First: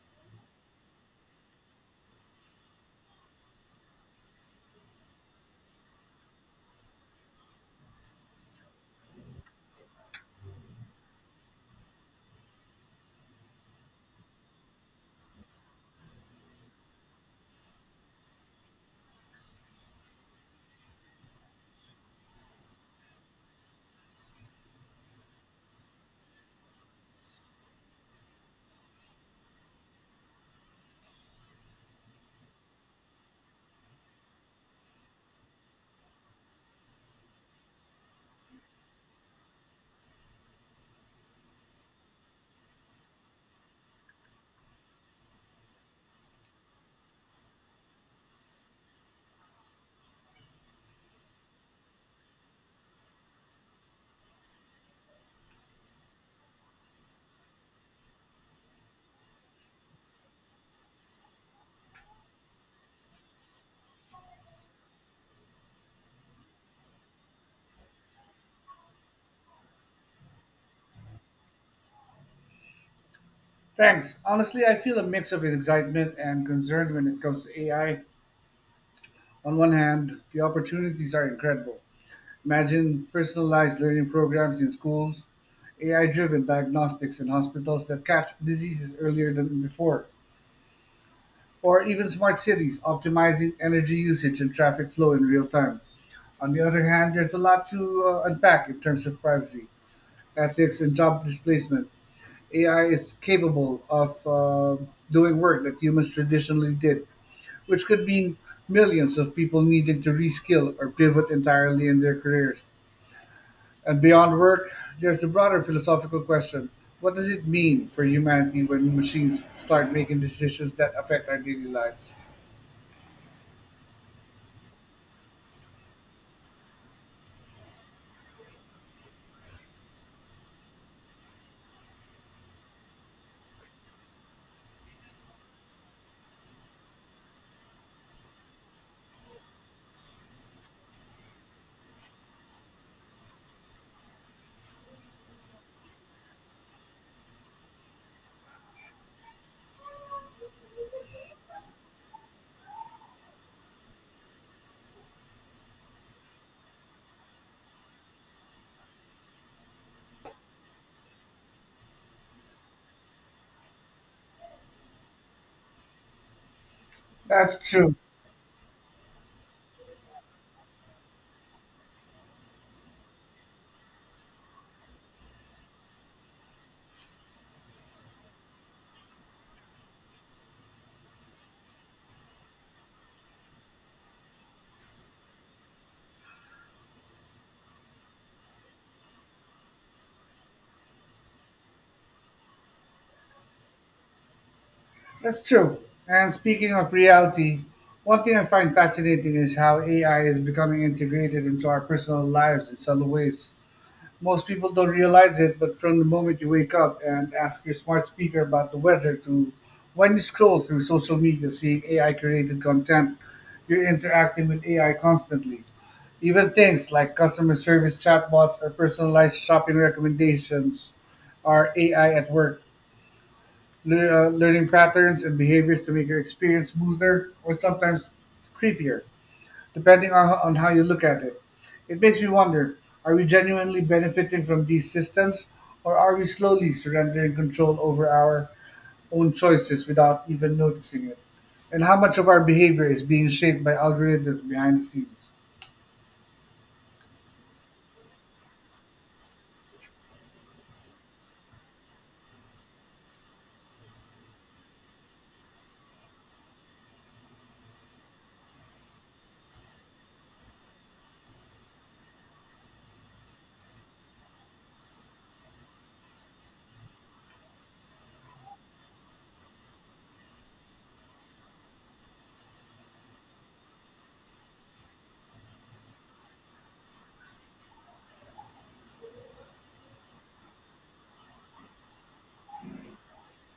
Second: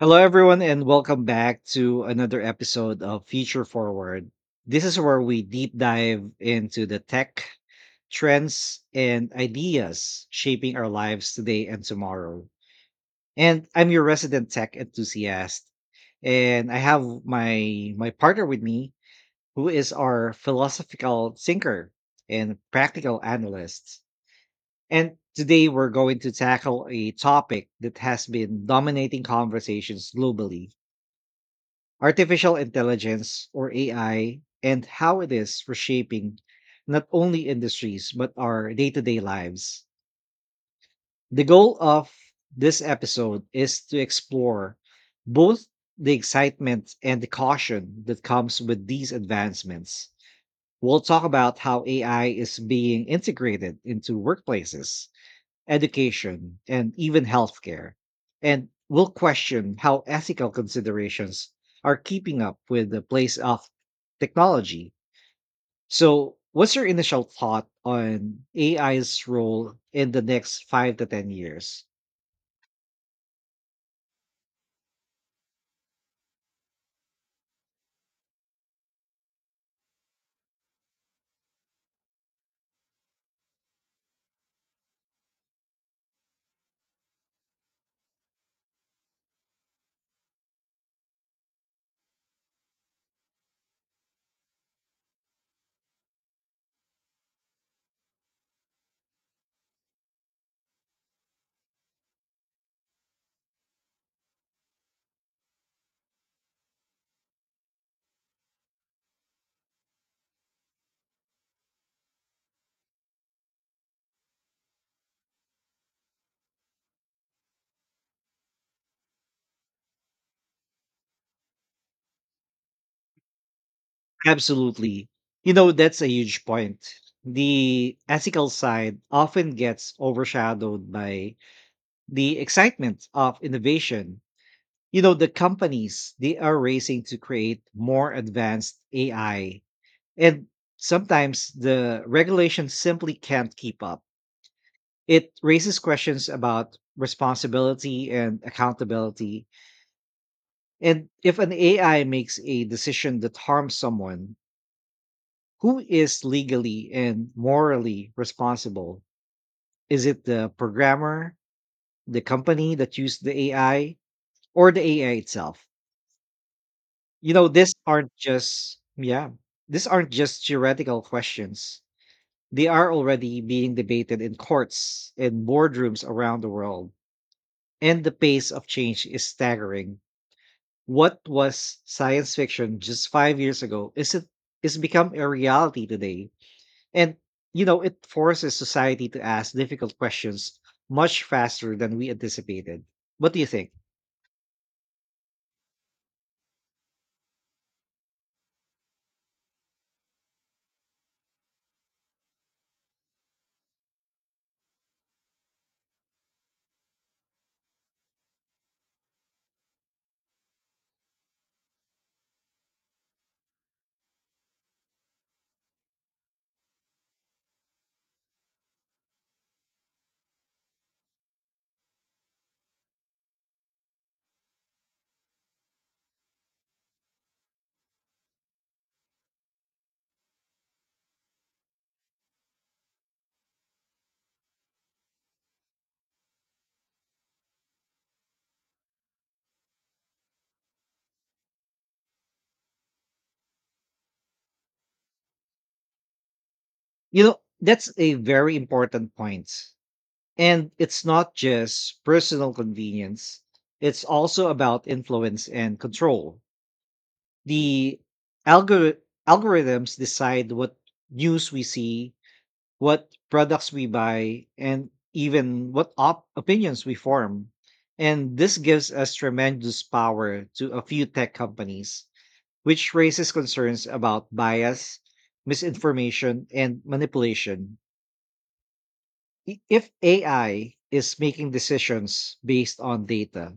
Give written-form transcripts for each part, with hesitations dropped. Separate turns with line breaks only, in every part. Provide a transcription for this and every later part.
Hello, everyone, and welcome back to another episode of Future Forward. This is where we deep dive into the tech trends and ideas shaping our lives today and tomorrow. And I'm your resident tech enthusiast, and I have my partner with me, who is our philosophical thinker and practical analyst. And today we're going to tackle a topic that has been dominating conversations globally, artificial intelligence or AI, and how it is reshaping not only industries but our day to day lives. The goal of this episode is to explore both the excitement and the caution that comes with these advancements. We'll talk about how AI is being integrated into workplaces, education, and even healthcare, and will question how ethical considerations are keeping up with the place of technology. So, what's your initial thought on AI's role in the next 5 to 10 years?
Thanks. Honestly, I feel a mix of excitement and concern when it comes to AI. On one hand, the opportunities are incredible. Imagine personalized learning programs in schools, AI driven diagnostics in hospitals that catch diseases earlier than before, or even smart cities optimizing energy usage and traffic flow in real time. On the other hand, there's a lot to unpack in terms of privacy, ethics, and job displacement. AI is capable of doing work that humans traditionally did which could mean millions of people needing to reskill or pivot entirely in their careers. And beyond work, there's the broader philosophical question: what does it mean for humanity when machines start making decisions that affect our daily lives?
Absolutely. You know, that's a huge point. The ethical side often gets overshadowed by the excitement of innovation. You know, the companies, they are racing to create more advanced AI, and sometimes the regulation simply can't keep up. It raises questions about responsibility and accountability. And if an AI makes a decision that harms someone, who is legally and morally responsible? Is it the programmer, the company that used the AI, or the AI itself? You know,
That's true.
these aren't just theoretical questions. They are already being debated in courts and boardrooms around the world. And the pace of change is staggering. What was science fiction just 5 years ago is become a reality today. And, you know, it forces society to ask difficult questions much faster than we anticipated. What do you think?
That's true. And speaking of reality, one thing I find fascinating is how AI is becoming integrated into our personal lives in subtle ways. Most people don't realize it, but from the moment you wake up and ask your smart speaker about the weather to when you scroll through social media seeing AI created content, you're interacting with AI constantly. Even things like customer service chatbots or personalized shopping recommendations are AI at work, learning patterns and behaviors to make your experience smoother or sometimes creepier, depending on how you look at it. It makes me wonder, are we genuinely benefiting from these systems, or are we slowly surrendering control over our own choices without even noticing it? And how much of our behavior is being shaped by algorithms behind the scenes?
You know, that's a very important point. And it's not just personal convenience, it's also about influence and control. The algor- algorithms decide what news we see, what products we buy, and even what opinions we form. And this gives us tremendous power to a few tech companies, which raises concerns about bias, misinformation, and manipulation. If AI is making decisions based on data,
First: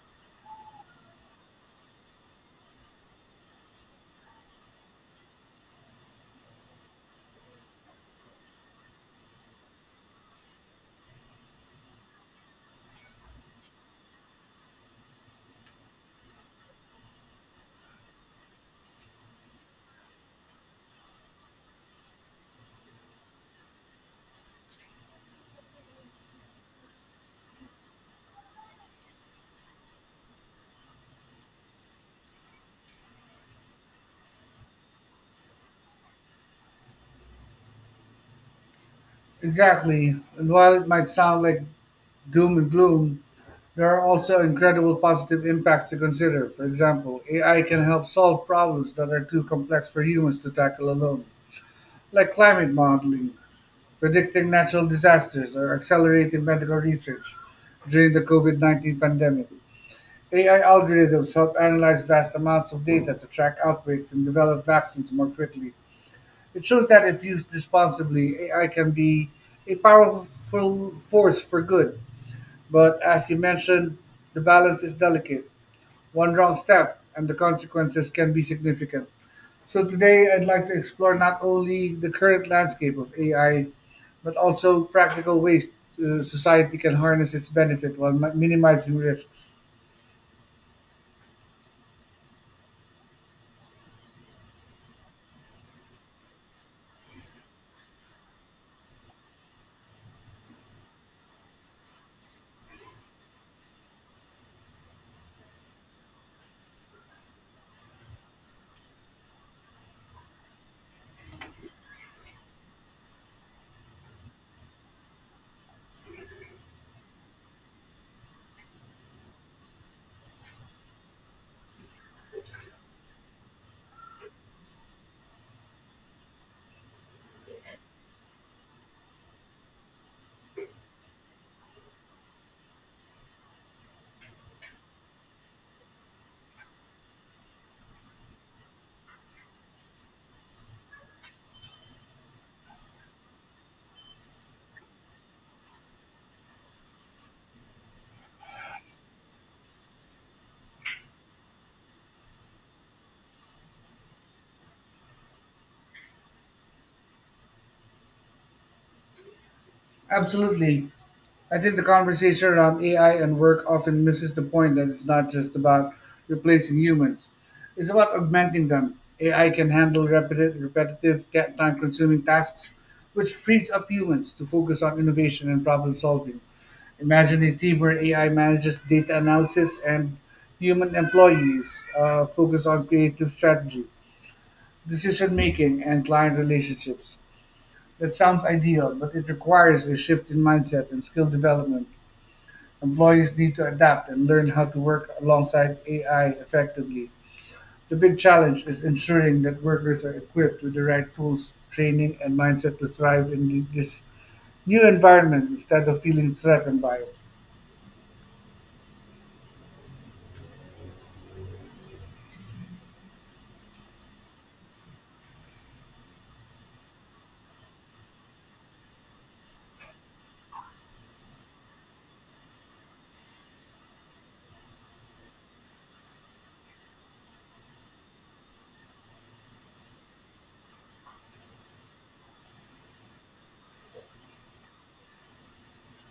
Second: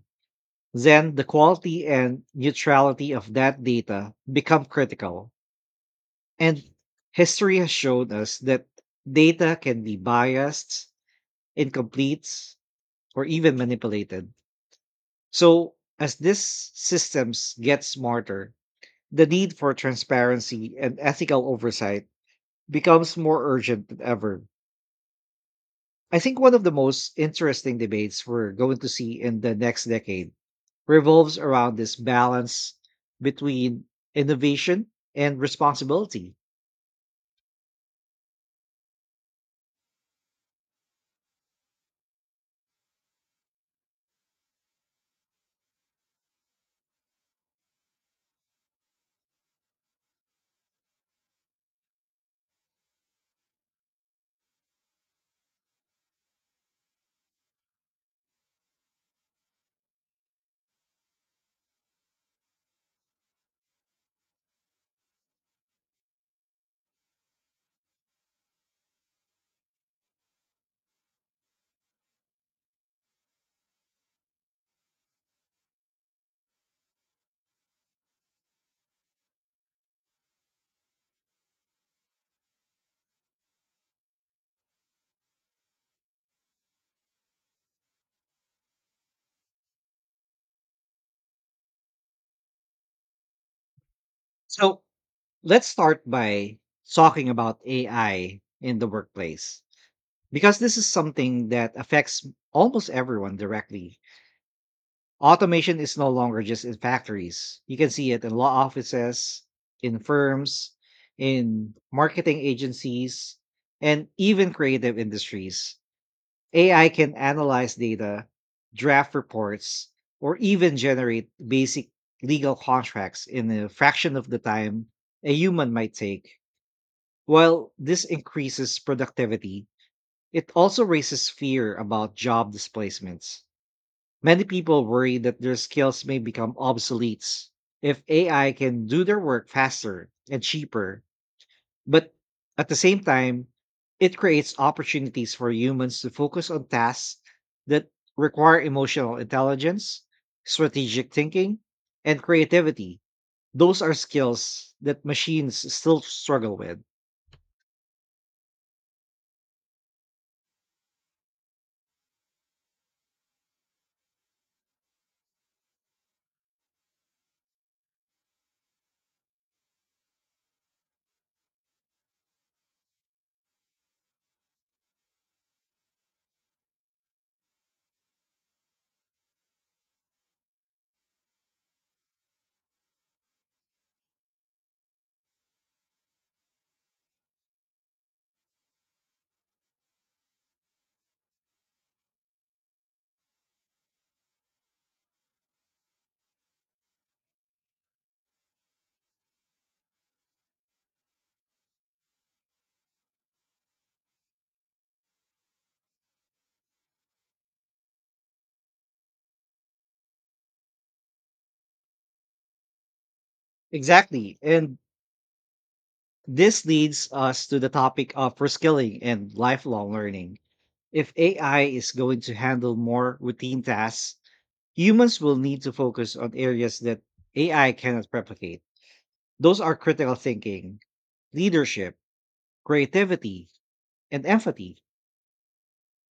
then the quality and neutrality of that data become critical. And history has shown us that data can be biased, incomplete, or even manipulated. So, as these systems get smarter, the need for transparency and ethical oversight becomes more urgent than ever. I think one of the most interesting debates we're going to see in the next decade revolves around this balance between innovation and responsibility.
Exactly. And while it might sound like doom and gloom, there are also incredible positive impacts to consider. For example, AI can help solve problems that are too complex for humans to tackle alone, like climate modeling, predicting natural disasters, or accelerating medical research during the COVID 19 pandemic. AI algorithms help analyze vast amounts of data to track outbreaks and develop vaccines more quickly. It shows that if used responsibly, AI can be a powerful force for good. But as you mentioned, the balance is delicate. One wrong step, and the consequences can be significant. So today I'd like to explore not only the current landscape of AI, but also practical ways to society can harness its benefit while minimizing risks.
So let's start by talking about AI in the workplace, because this is something that affects almost everyone directly. Automation is no longer just in factories. You can see it in law offices, in firms, in marketing agencies, and even creative industries. AI can analyze data, draft reports, or even generate basic legal contracts in a fraction of the time a human might take. While this increases productivity, it also raises fear about job displacements. Many people worry that their skills may become obsolete if AI can do their work faster and cheaper. But at the same time, it creates opportunities for humans to focus on tasks that require emotional intelligence, strategic thinking, and creativity. Those are skills that machines still struggle with.
Absolutely. I think the conversation around AI and work often misses the point that it's not just about replacing humans, it's about augmenting them. AI can handle repetitive, time consuming tasks, which frees up humans to focus on innovation and problem solving. Imagine a team where AI manages data analysis and human employees focus on creative strategy, decision making, and client relationships. That sounds ideal, but it requires a shift in mindset and skill development. Employees need to adapt and learn how to work alongside AI effectively. The big challenge is ensuring that workers are equipped with the right tools, training, and mindset to thrive in this new environment instead of feeling threatened by it.
Exactly. And this leads us to the topic of reskilling and lifelong learning. If AI is going to handle more routine tasks, humans will need to focus on areas that AI cannot replicate. Those are critical thinking, leadership, creativity, and empathy.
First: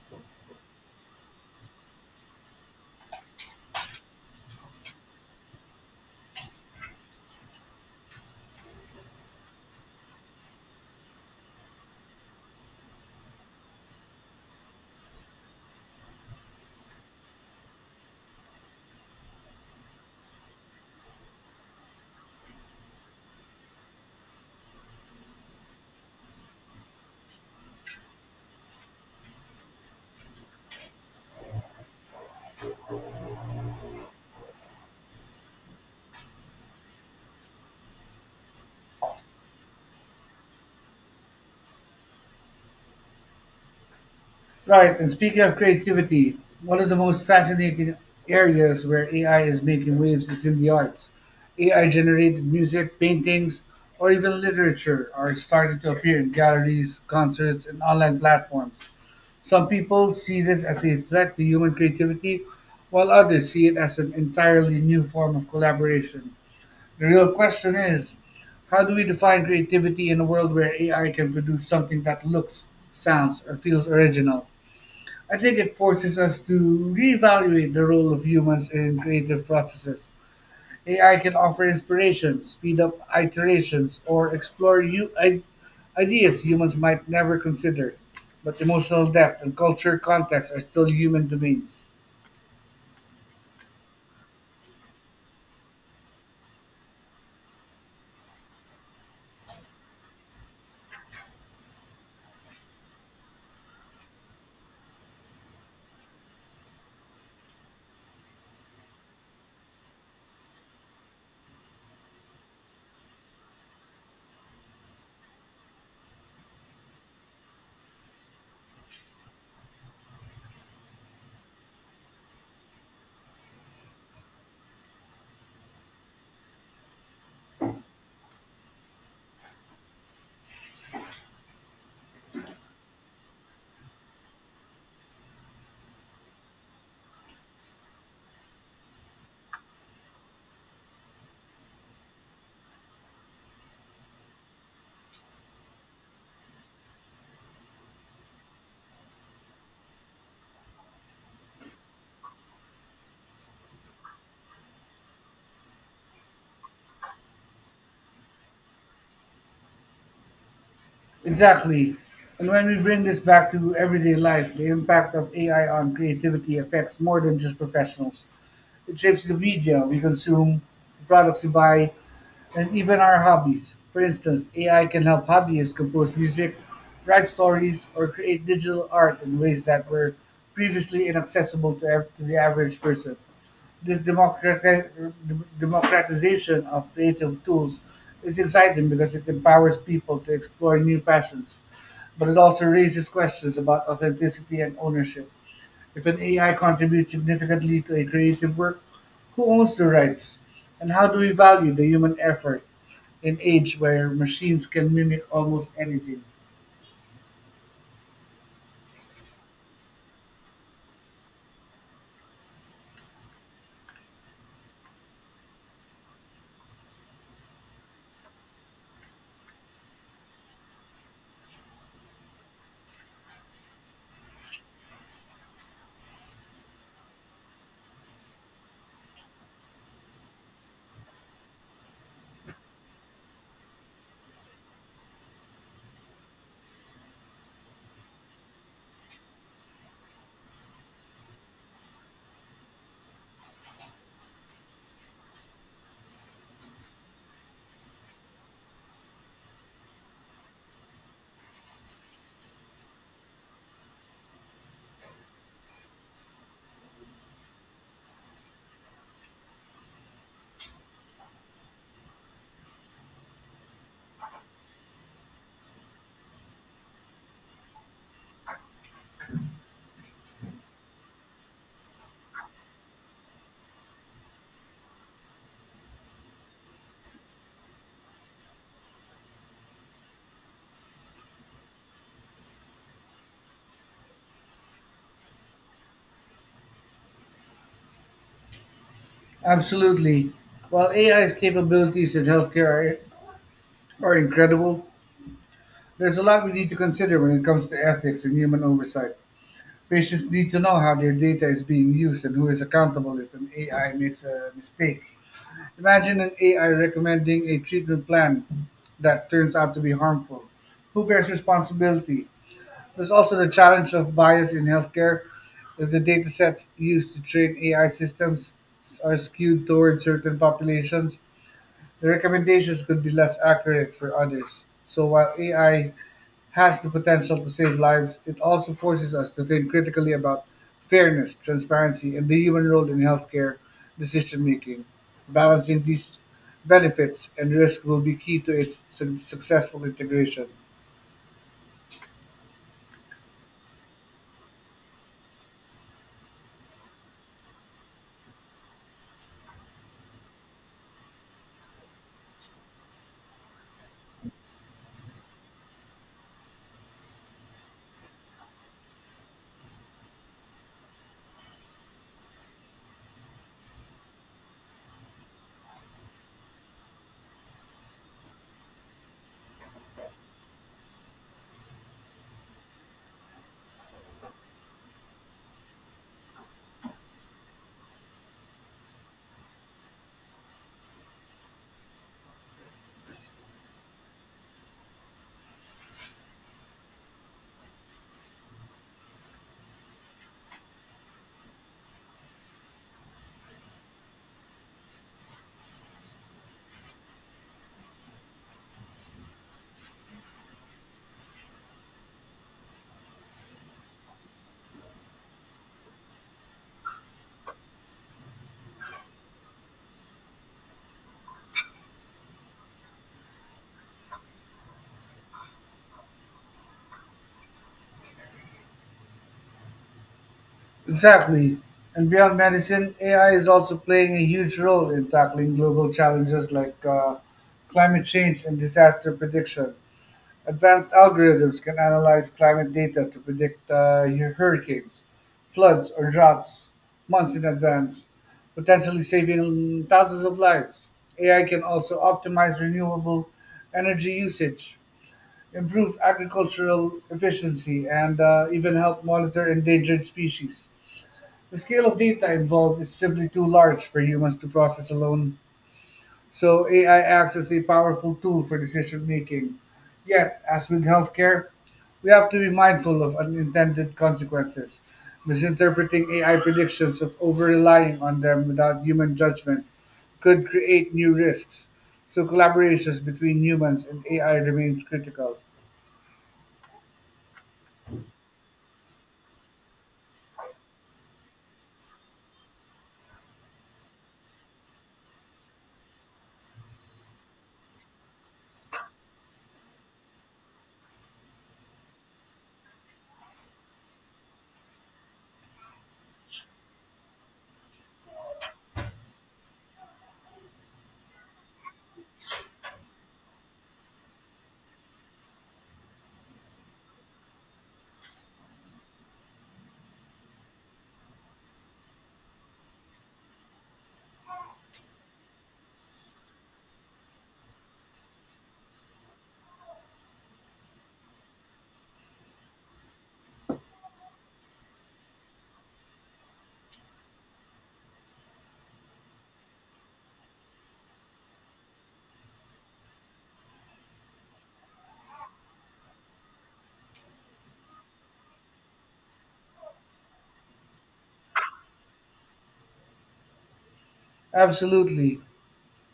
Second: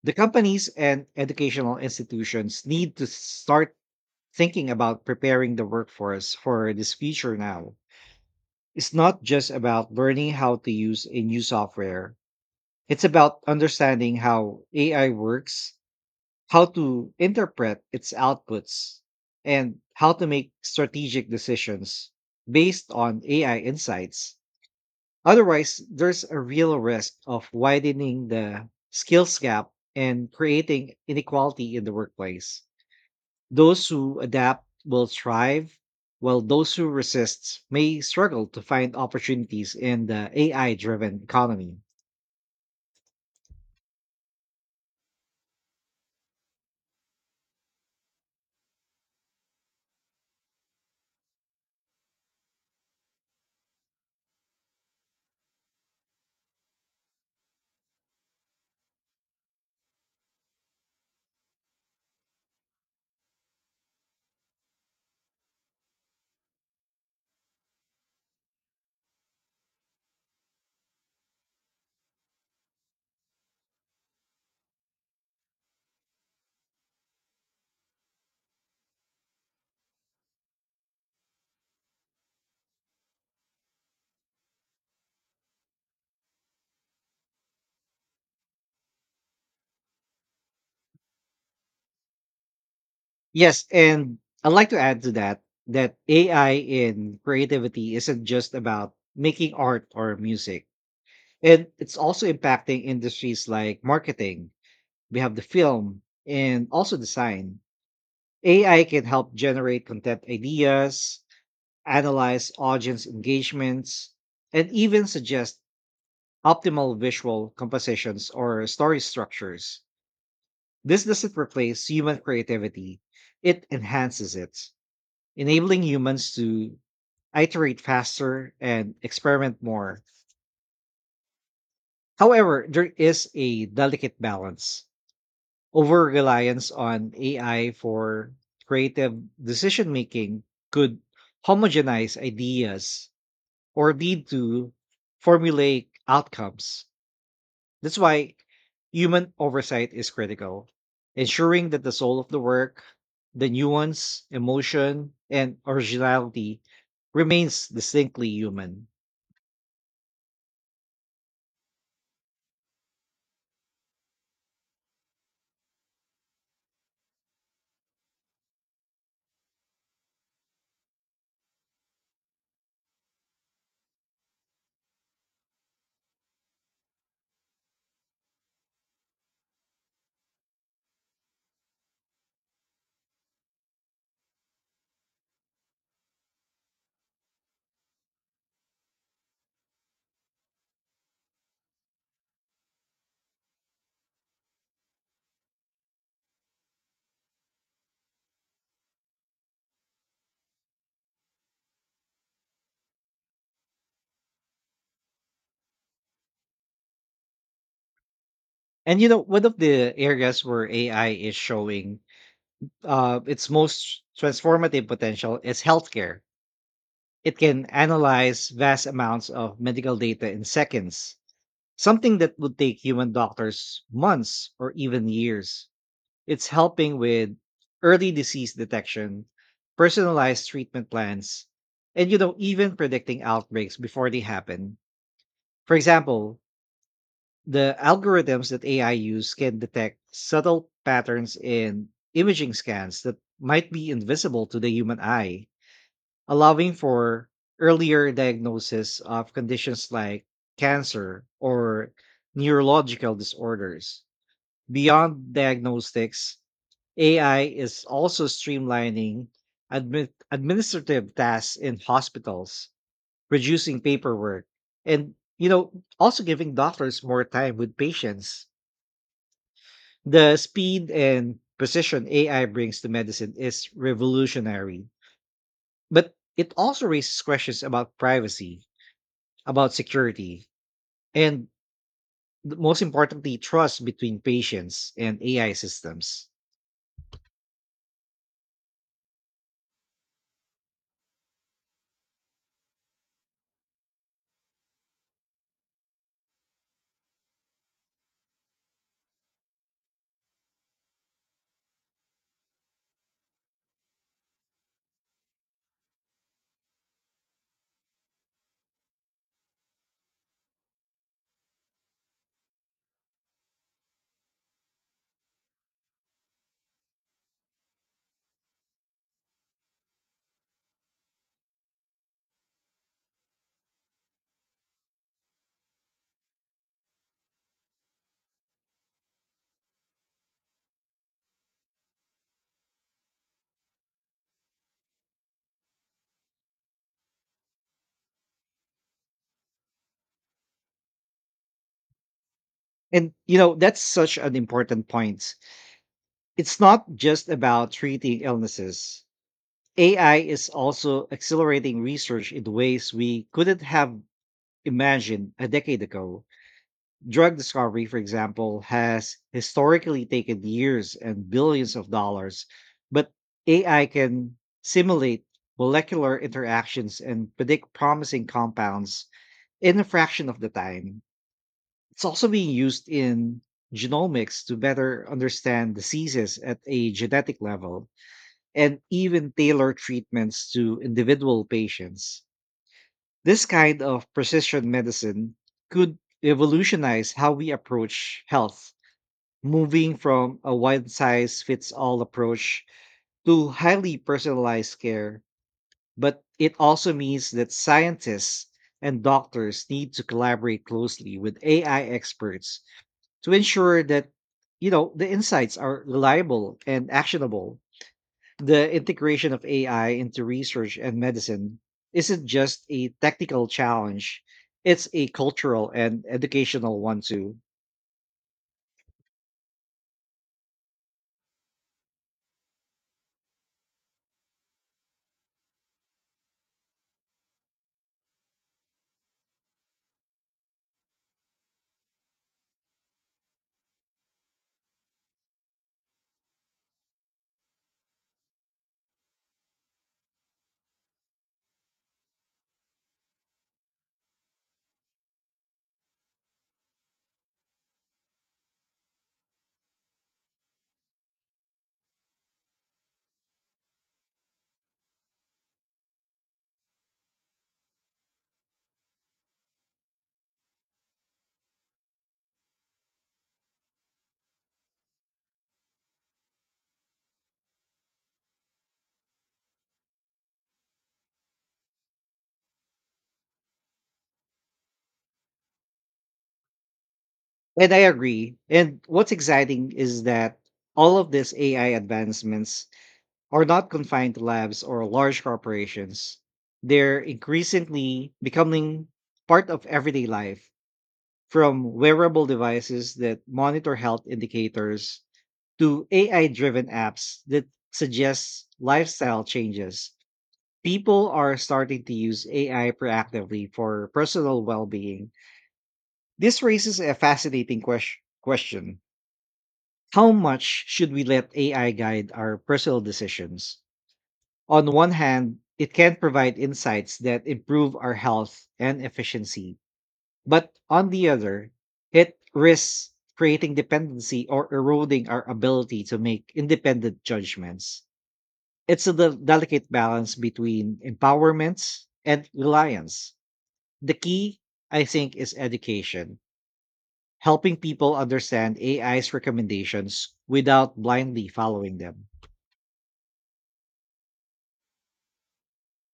The companies and educational institutions need to start thinking about preparing the workforce for this future now. It's not just about learning how to use a new software, it's about understanding how AI works, how to interpret its outputs, and how to make strategic decisions based on AI insights. Otherwise, there's a real risk of widening the skills gap and creating inequality in the workplace. Those who adapt will thrive, while those who resist may struggle to find opportunities in the AI driven economy.
Right, and speaking of creativity, one of the most fascinating areas where AI is making waves is in the arts. AI generated music, paintings, or even literature are starting to appear in galleries, concerts, and online platforms. Some people see this as a threat to human creativity, while others see it as an entirely new form of collaboration. The real question is, how do we define creativity in a world where AI can produce something that looks, sounds, or feels original? I think it forces us to reevaluate the role of humans in creative processes. AI can offer inspiration, speed up iterations, or explore new ideas humans might never consider. But emotional depth and culture context are still human domains.
Yes, and I'd like to add to that that AI in creativity isn't just about making art or music. And it's also impacting industries like marketing. We have the film and also design. AI can help generate content ideas, analyze audience engagements, and even suggest optimal visual compositions or story structures. This doesn't replace human creativity, it enhances it, enabling humans to iterate faster and experiment more. However, there is a delicate balance. Over reliance on AI for creative decision making could homogenize ideas or lead to formulaic outcomes. That's why human oversight is critical, ensuring that the soul of the work, the nuance, emotion, and originality remains distinctly human.
Exactly. And when we bring this back to everyday life, the impact of AI on creativity affects more than just professionals. It shapes the media we consume, the products we buy, and even our hobbies. For instance, AI can help hobbyists compose music, write stories, or create digital art in ways that were previously inaccessible to the average person. This democratization of creative tools is exciting because it empowers people to explore new passions, but it also raises questions about authenticity and ownership. If an AI contributes significantly to a creative work, who owns the rights? And how do we value the human effort in age where machines can mimic almost anything?
And you know, one of the areas where AI is showing, its most transformative potential is healthcare. It can analyze vast amounts of medical data in seconds, something that would take human doctors months or even years. It's helping with early disease detection, personalized treatment plans, and, you know, even predicting outbreaks before they happen. For example, the algorithms that AI use can detect subtle patterns in imaging scans that might be invisible to the human eye, allowing for earlier diagnosis of conditions like cancer or neurological disorders. Beyond diagnostics, AI is also streamlining administrative tasks in hospitals, reducing paperwork, and, you know, also giving doctors more time with patients. The speed and precision AI brings to medicine is revolutionary, but it also raises questions about privacy, about security, and, most importantly, trust between patients and AI systems.
Absolutely. While AI's capabilities in healthcare are incredible, there's a lot we need to consider when it comes to ethics and human oversight. Patients need to know how their data is being used and who is accountable if an AI makes a mistake. Imagine an AI recommending a treatment plan that turns out to be harmful. Who bears responsibility? There's also the challenge of bias in healthcare. If the data sets used to train AI systems are skewed toward certain populations, the recommendations could be less accurate for others. So while AI has the potential to save lives, it also forces us to think critically about fairness, transparency, and the human role in healthcare decision making. Balancing these benefits and risks will be key to its successful integration.
And you know that's such an important point. It's not just about treating illnesses. AI is also accelerating research in ways we couldn't have imagined a decade ago. Drug discovery, for example, has historically taken years and billions of dollars, but AI can simulate molecular interactions and predict promising compounds in a fraction of the time. It's also being used in genomics to better understand diseases at a genetic level and even tailor treatments to individual patients. This kind of precision medicine could revolutionize how we approach health, moving from a one size fits all approach to highly personalized care. But it also means that scientists and doctors need to collaborate closely with AI experts to ensure that, you know, the insights are reliable and actionable. The integration of AI into research and medicine isn't just a technical challenge, it's a cultural and educational one too.
Exactly. And beyond medicine, AI is also playing a huge role in tackling global challenges like climate change and disaster prediction. Advanced algorithms can analyze climate data to predict hurricanes, floods, or droughts months in advance, potentially saving thousands of lives. AI can also optimize renewable energy usage, improve agricultural efficiency, and even help monitor endangered species. The scale of data involved is simply too large for humans to process alone. So AI acts as a powerful tool for decision making. Yet, as with healthcare, we have to be mindful of unintended consequences. Misinterpreting AI predictions of over relying on them without human judgment could create new risks. So collaborations between humans and AI remains critical.
And I agree. And what's exciting is that all of these AI advancements are not confined to labs or large corporations. They're increasingly becoming part of everyday life, from wearable devices that monitor health indicators to AI driven apps that suggest lifestyle changes. People are starting to use AI proactively for personal well being. This raises a fascinating question: how much should we let AI guide our personal decisions? On one hand, it can provide insights that improve our health and efficiency. But on the other, it risks creating dependency or eroding our ability to make independent judgments. It's a delicate balance between empowerment and reliance. The key, I think, is education, helping people understand AI's recommendations without blindly following them.
Absolutely.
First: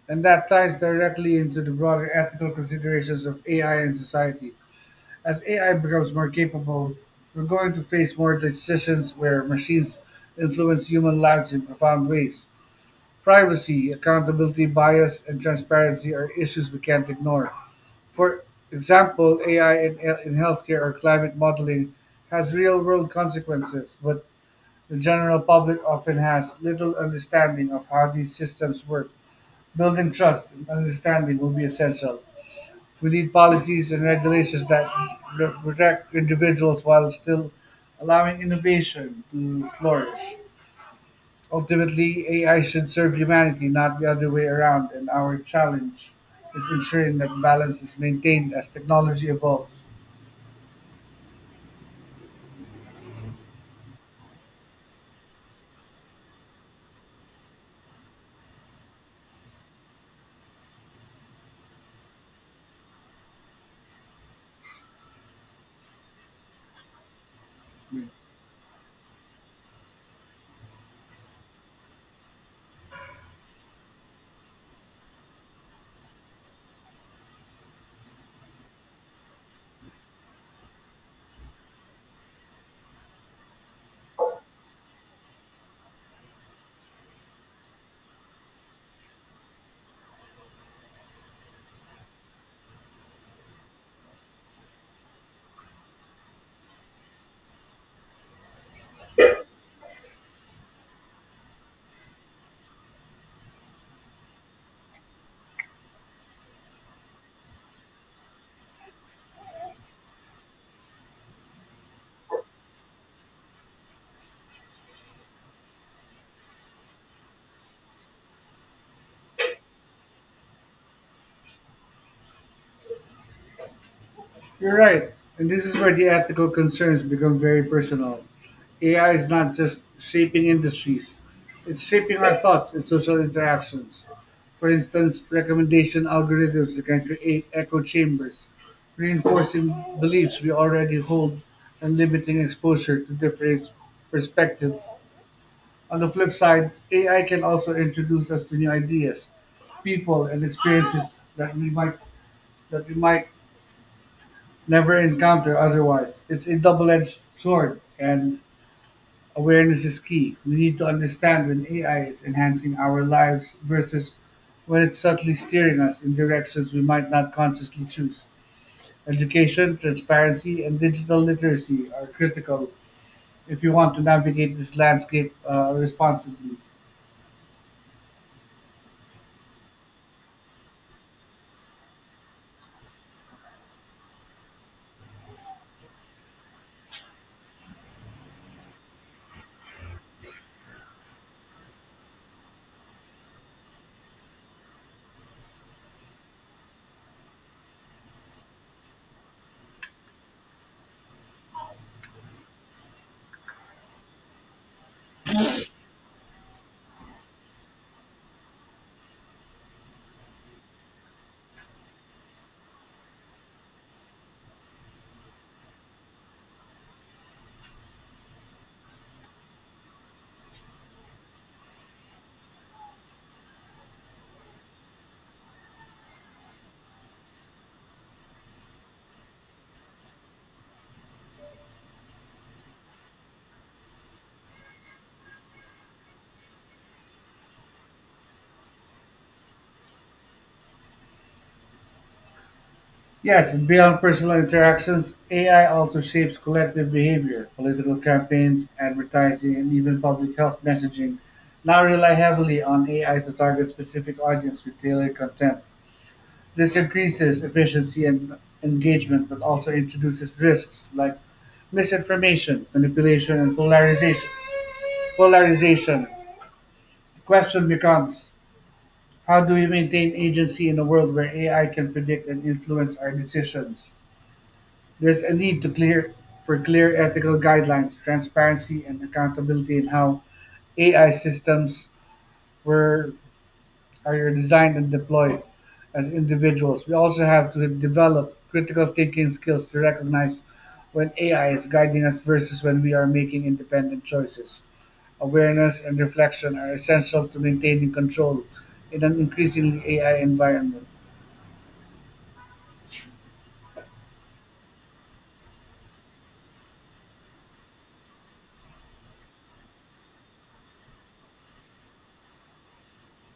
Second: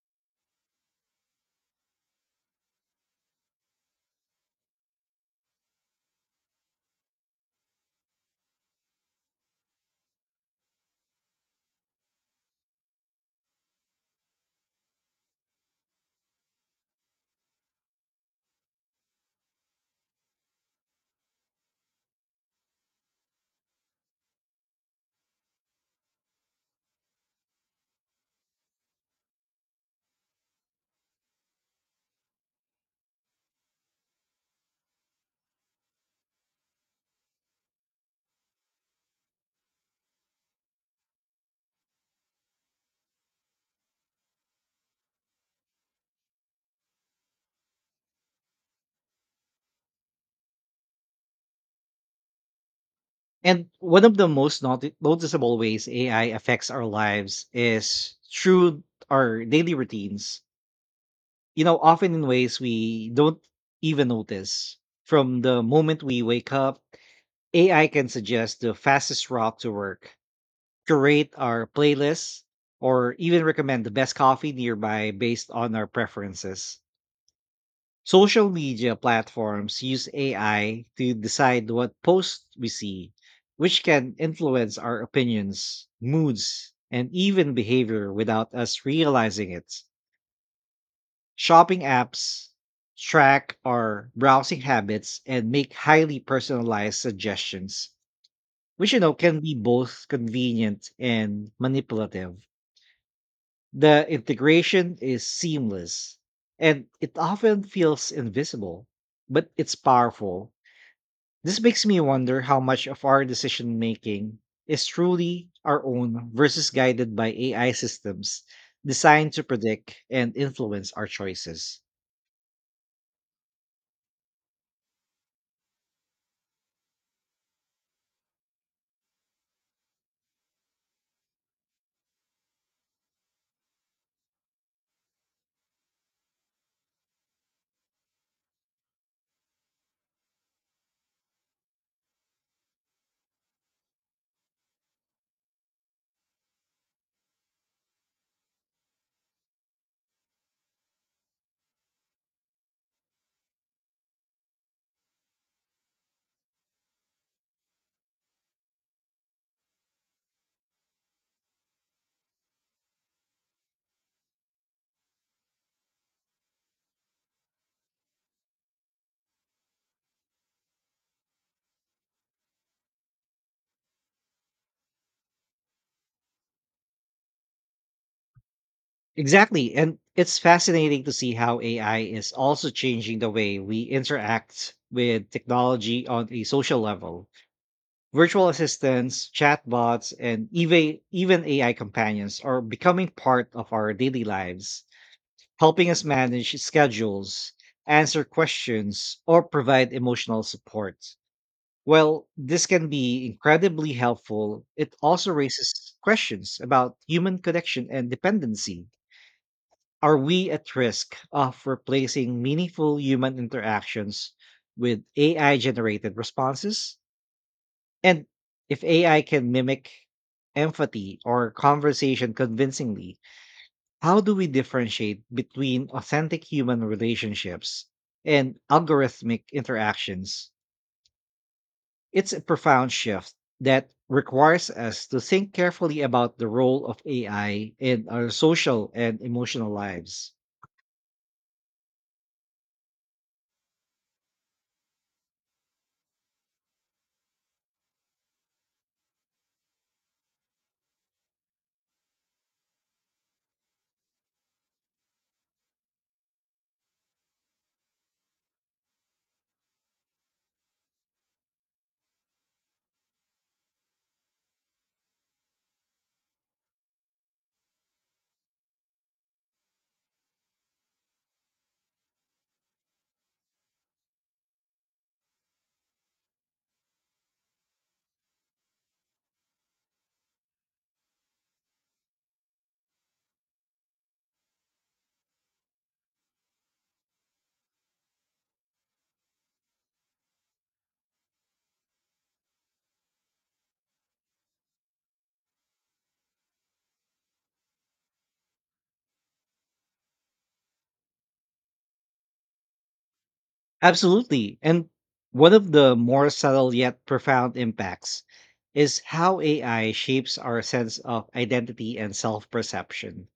And that ties directly into the broader ethical considerations of AI in society. As AI becomes more capable, we're going to face more decisions where machines influence human lives in profound ways. Privacy, accountability bias, and transparency are issues we can't ignore. For example, AI in healthcare or climate modeling has real world consequences, but the general public often has little understanding of how these systems work. Building trust and understanding will be essential. We need policies and regulations that protect individuals while still allowing innovation to flourish. Ultimately, AI should serve humanity, not the other way around, and our challenge is ensuring that balance is maintained as technology evolves.
And one of the most noticeable ways AI affects our lives is through our daily routines, you know, often in ways we don't even notice. From the moment we wake up, AI can suggest the fastest route to work, curate our playlists, or even recommend the best coffee nearby based on our preferences. Social media platforms use AI to decide what posts we see, which can influence our opinions, moods, and even behavior without us realizing it. Shopping apps track our browsing habits and make highly personalized suggestions, which, you know, can be both convenient and manipulative. The integration is seamless and it often feels invisible, but it's powerful. This makes me wonder how much of our decision making is truly our own versus guided by AI systems designed to predict and influence our choices.
You're right. And this is where the ethical concerns become very personal. AI is not just shaping industries, it's shaping our thoughts and social interactions. For instance, recommendation algorithms that can create echo chambers, reinforcing beliefs we already hold and limiting exposure to different perspectives. On the flip side, AI can also introduce us to new ideas, people, and experiences that we might never encounter otherwise. It's a double edged sword, and awareness is key. We need to understand when AI is enhancing our lives versus when it's subtly steering us in directions we might not consciously choose. Education, transparency, and digital literacy are critical if you want to navigate this landscape responsibly.
Exactly. And it's fascinating to see how AI is also changing the way we interact with technology on a social level. Virtual assistants, chatbots, and even AI companions are becoming part of our daily lives, helping us manage schedules, answer questions, or provide emotional support. Well, this can be incredibly helpful, it also raises questions about human connection and dependency. Are we at risk of replacing meaningful human interactions with AI generated responses? And if AI can mimic empathy or conversation convincingly, how do we differentiate between authentic human relationships and algorithmic interactions? It's a profound shift that requires us to think carefully about the role of AI in our social and emotional lives.
Yes, beyond personal interactions, AI also shapes collective behavior. Political campaigns, advertising, and even public health messaging now rely heavily on AI to target specific audience with tailored content. This increases efficiency and engagement, but also introduces risks like misinformation, manipulation, and polarization. The question becomes: how do we maintain agency in a world where AI can predict and influence our decisions? There's a need to clear for clear ethical guidelines, transparency, and accountability in how AI systems were are designed and deployed as individuals. We also have to develop critical thinking skills to recognize when AI is guiding us versus when we are making independent choices. Awareness and reflection are essential to maintaining control in an increasingly AI environment.
Absolutely. And one of the more subtle yet profound impacts is how AI shapes our sense of identity and self perception.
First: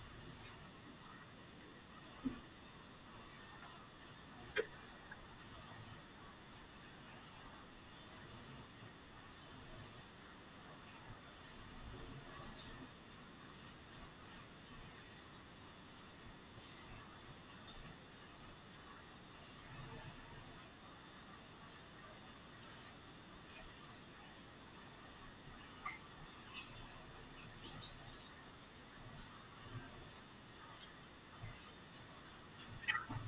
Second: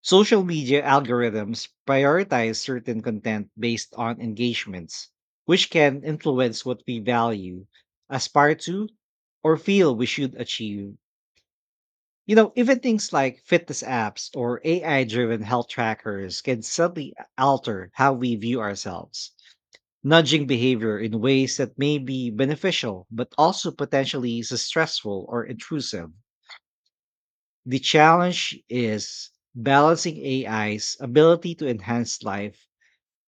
Social media algorithms prioritize certain content based on engagements, which can influence what we value, aspire to, or feel we should achieve. You know, even things like fitness apps or AI driven health trackers can suddenly alter how we view ourselves, nudging behavior in ways that may be beneficial but also potentially stressful or intrusive. The challenge is balancing AI's ability to enhance life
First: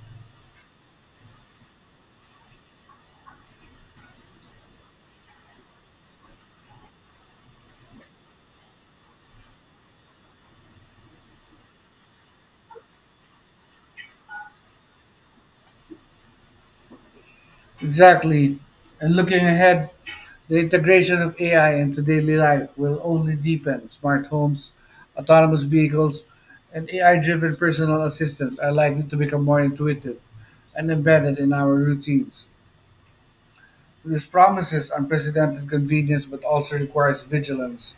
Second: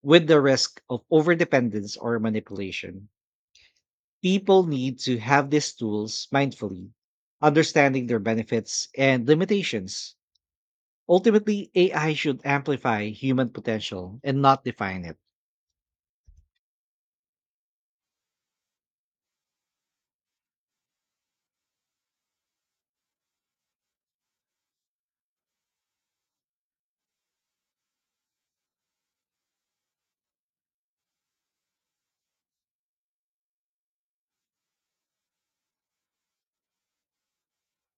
with the risk of overdependence or manipulation. People need to have these tools mindfully, understanding their benefits and limitations. Ultimately, AI should amplify human potential and not define it.
Exactly. And looking ahead, the integration of AI into daily life will only deepen. Smart homes, autonomous vehicles, and AI driven personal assistants are likely to become more intuitive and embedded in our routines. This promises unprecedented convenience but also requires vigilance.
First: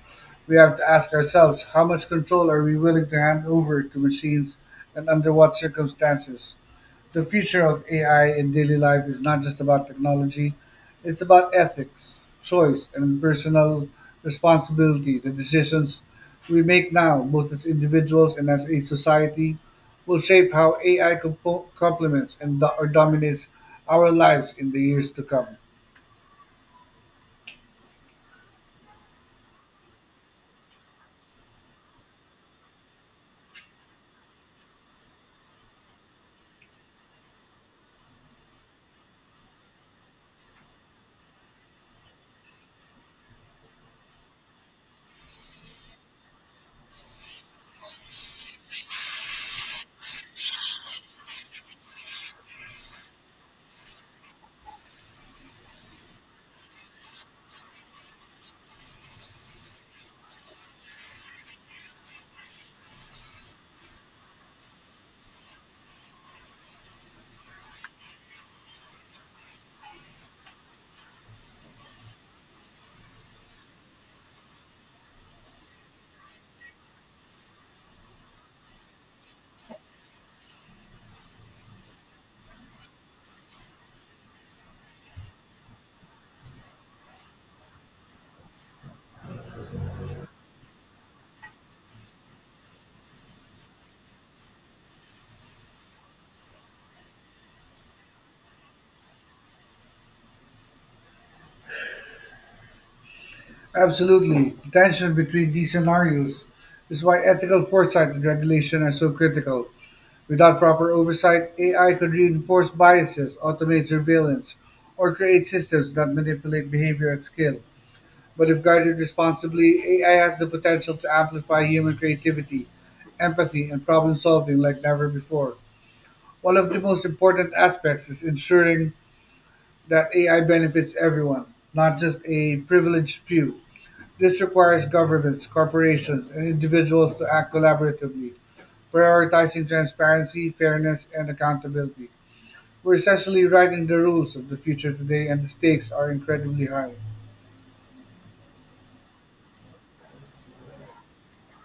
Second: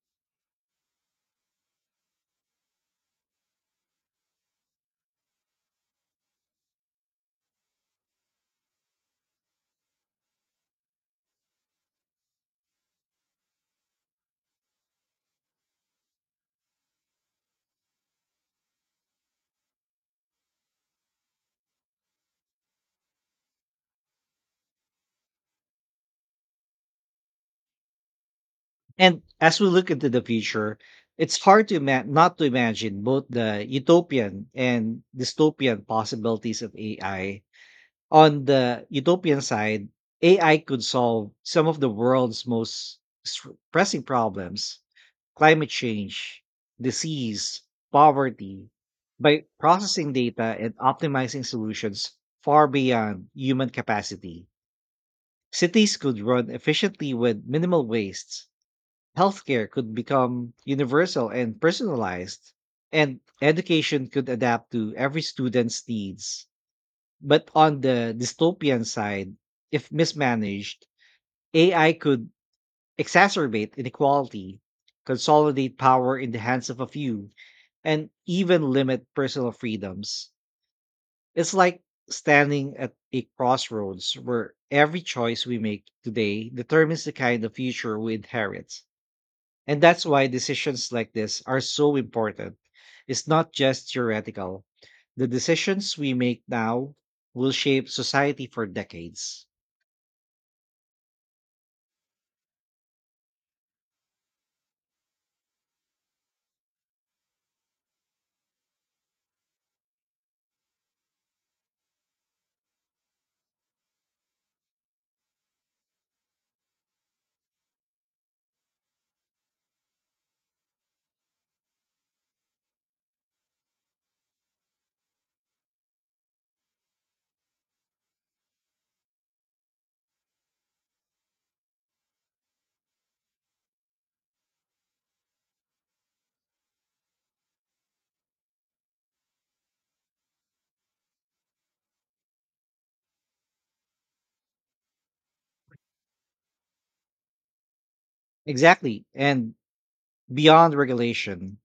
We have to ask ourselves, how much control are we willing to hand over to machines, and under what circumstances? The future of AI in daily life is not just about technology, it's about ethics, choice, and personal responsibility. The decisions we make now, both as individuals and as a society, will shape how AI complements and or dominates our lives in the years to come.
And as we look into the future, it's hard not to imagine both the utopian and dystopian possibilities of AI. On the utopian side, AI could solve some of the world's most s- pressing problems: climate change, disease, poverty, by processing data and optimizing solutions far beyond human capacity. Cities could run efficiently with minimal waste, healthcare could become universal and personalized, and education could adapt to every student's needs. But on the dystopian side, if mismanaged, AI could exacerbate inequality, consolidate power in the hands of a few, and even limit personal freedoms. It's like standing at a crossroads where every choice we make today determines the kind of future we inherit. And that's why decisions like this are so important. It's not just theoretical. The decisions we make now will shape society for decades.
Absolutely. The tension between these scenarios is why ethical foresight and regulation are so critical. Without proper oversight, AI could reinforce biases, automate surveillance, or create systems that manipulate behavior at scale. But if guided responsibly, AI has the potential to amplify human creativity, empathy, and problem solving like never before. One of the most important aspects is ensuring that AI benefits everyone, not just a privileged few. This requires governments, corporations, and individuals to act collaboratively, prioritizing transparency, fairness, and accountability. We're essentially writing the rules of the future today, and the stakes are incredibly high.
Exactly. And beyond regulation,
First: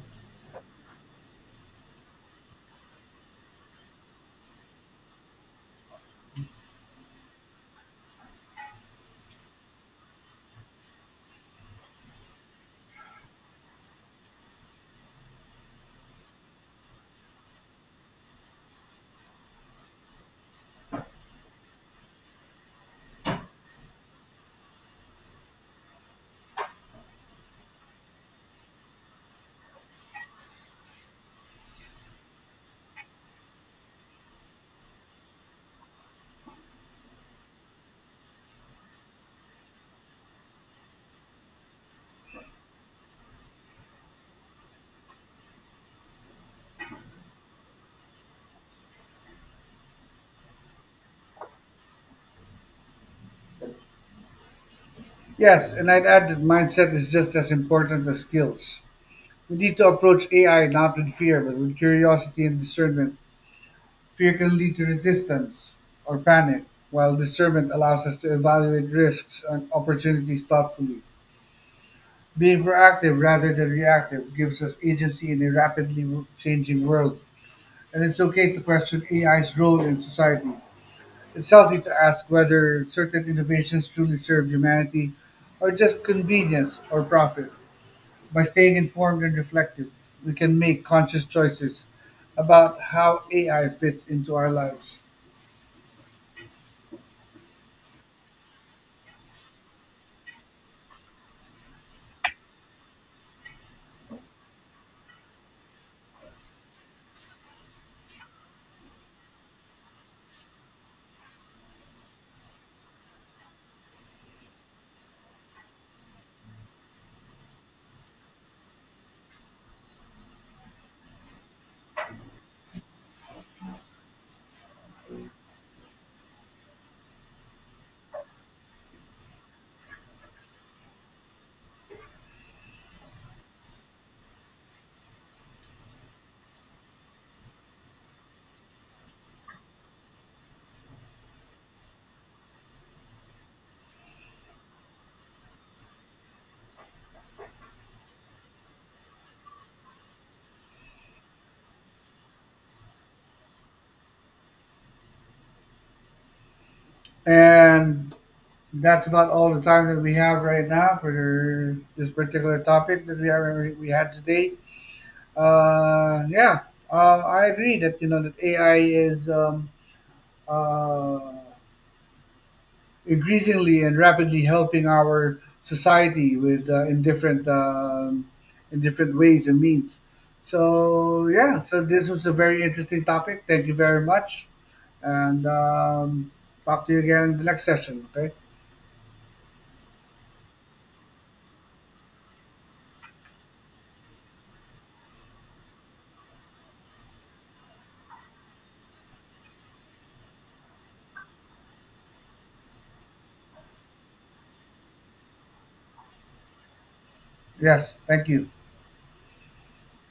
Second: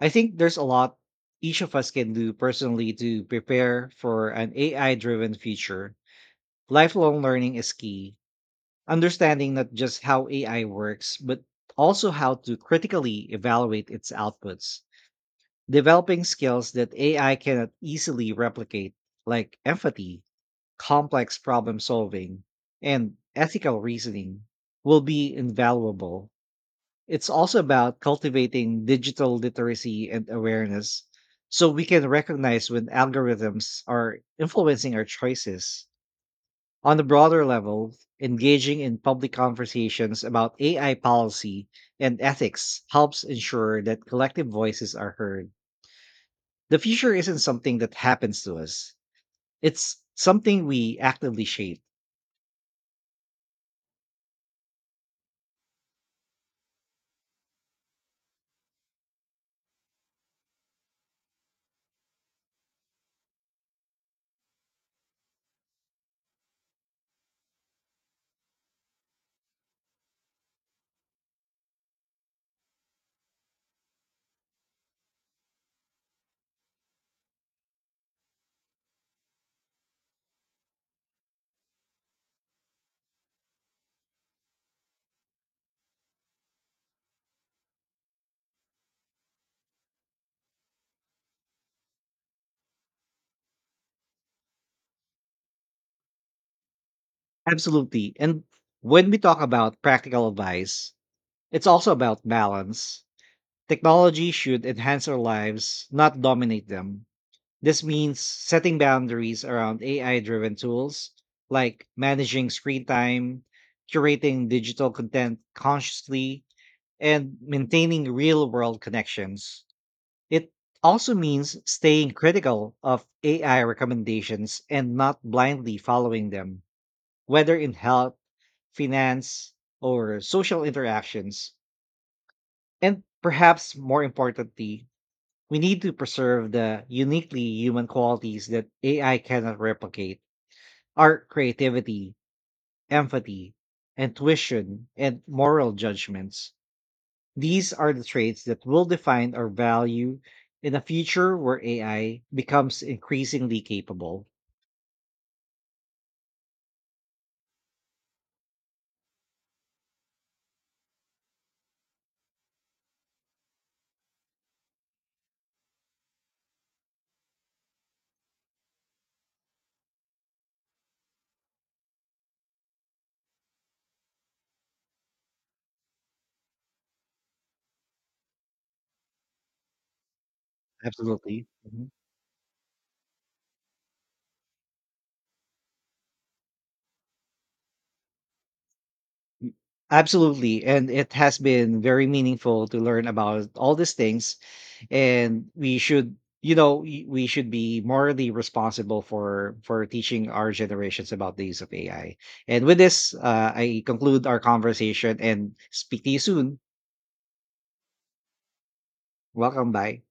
I think there's a lot each of us can do personally to prepare for an AI driven future. Lifelong learning is key. Understanding not just how AI works, but also how to critically evaluate its outputs, developing skills that AI cannot easily replicate, like empathy, complex problem solving, and ethical reasoning, will be invaluable. It's also about cultivating digital literacy and awareness so we can recognize when algorithms are influencing our choices. On a broader level, engaging in public conversations about AI policy and ethics helps ensure that collective voices are heard. The future isn't something that happens to us. It's something we actively shape.
Yes, and I'd add that mindset is just as important as skills. We need to approach AI not with fear, but with curiosity and discernment. Fear can lead to resistance or panic, while discernment allows us to evaluate risks and opportunities thoughtfully. Being proactive rather than reactive gives us agency in a rapidly changing world, and it's okay to question AI's role in society. It's healthy to ask whether certain innovations truly serve humanity or just convenience or profit. By staying informed and reflective, we can make conscious choices about how AI fits into our lives.
Absolutely. And when we talk about practical advice, it's also about balance. Technology should enhance our lives, not dominate them. This means setting boundaries around AI driven tools like managing screen time, curating digital content consciously, and maintaining real world connections. It also means staying critical of AI recommendations and not blindly following them, whether in health, finance, or social interactions. And perhaps more importantly, we need to preserve the uniquely human qualities that AI cannot replicate: our creativity, empathy, intuition, and moral judgments. These are the traits that will define our value in a future where AI becomes increasingly capable.
And that's about all the time that we have right now for this particular topic that we had today. Yeah, I agree that you know that AI is uh, increasingly and rapidly helping our society with in different in different ways and means. So
Absolutely.
yeah, so
Mhm.
this was a very interesting topic. Thank you very much, and talk to you again in the next session. Okay.
Absolutely. And it has been very meaningful to learn about all these things. And we should, you know, we should be morally responsible for teaching our generations about the use of AI. And with this, I conclude our conversation and speak to you soon.
Yes. Thank you.
Welcome. Bye.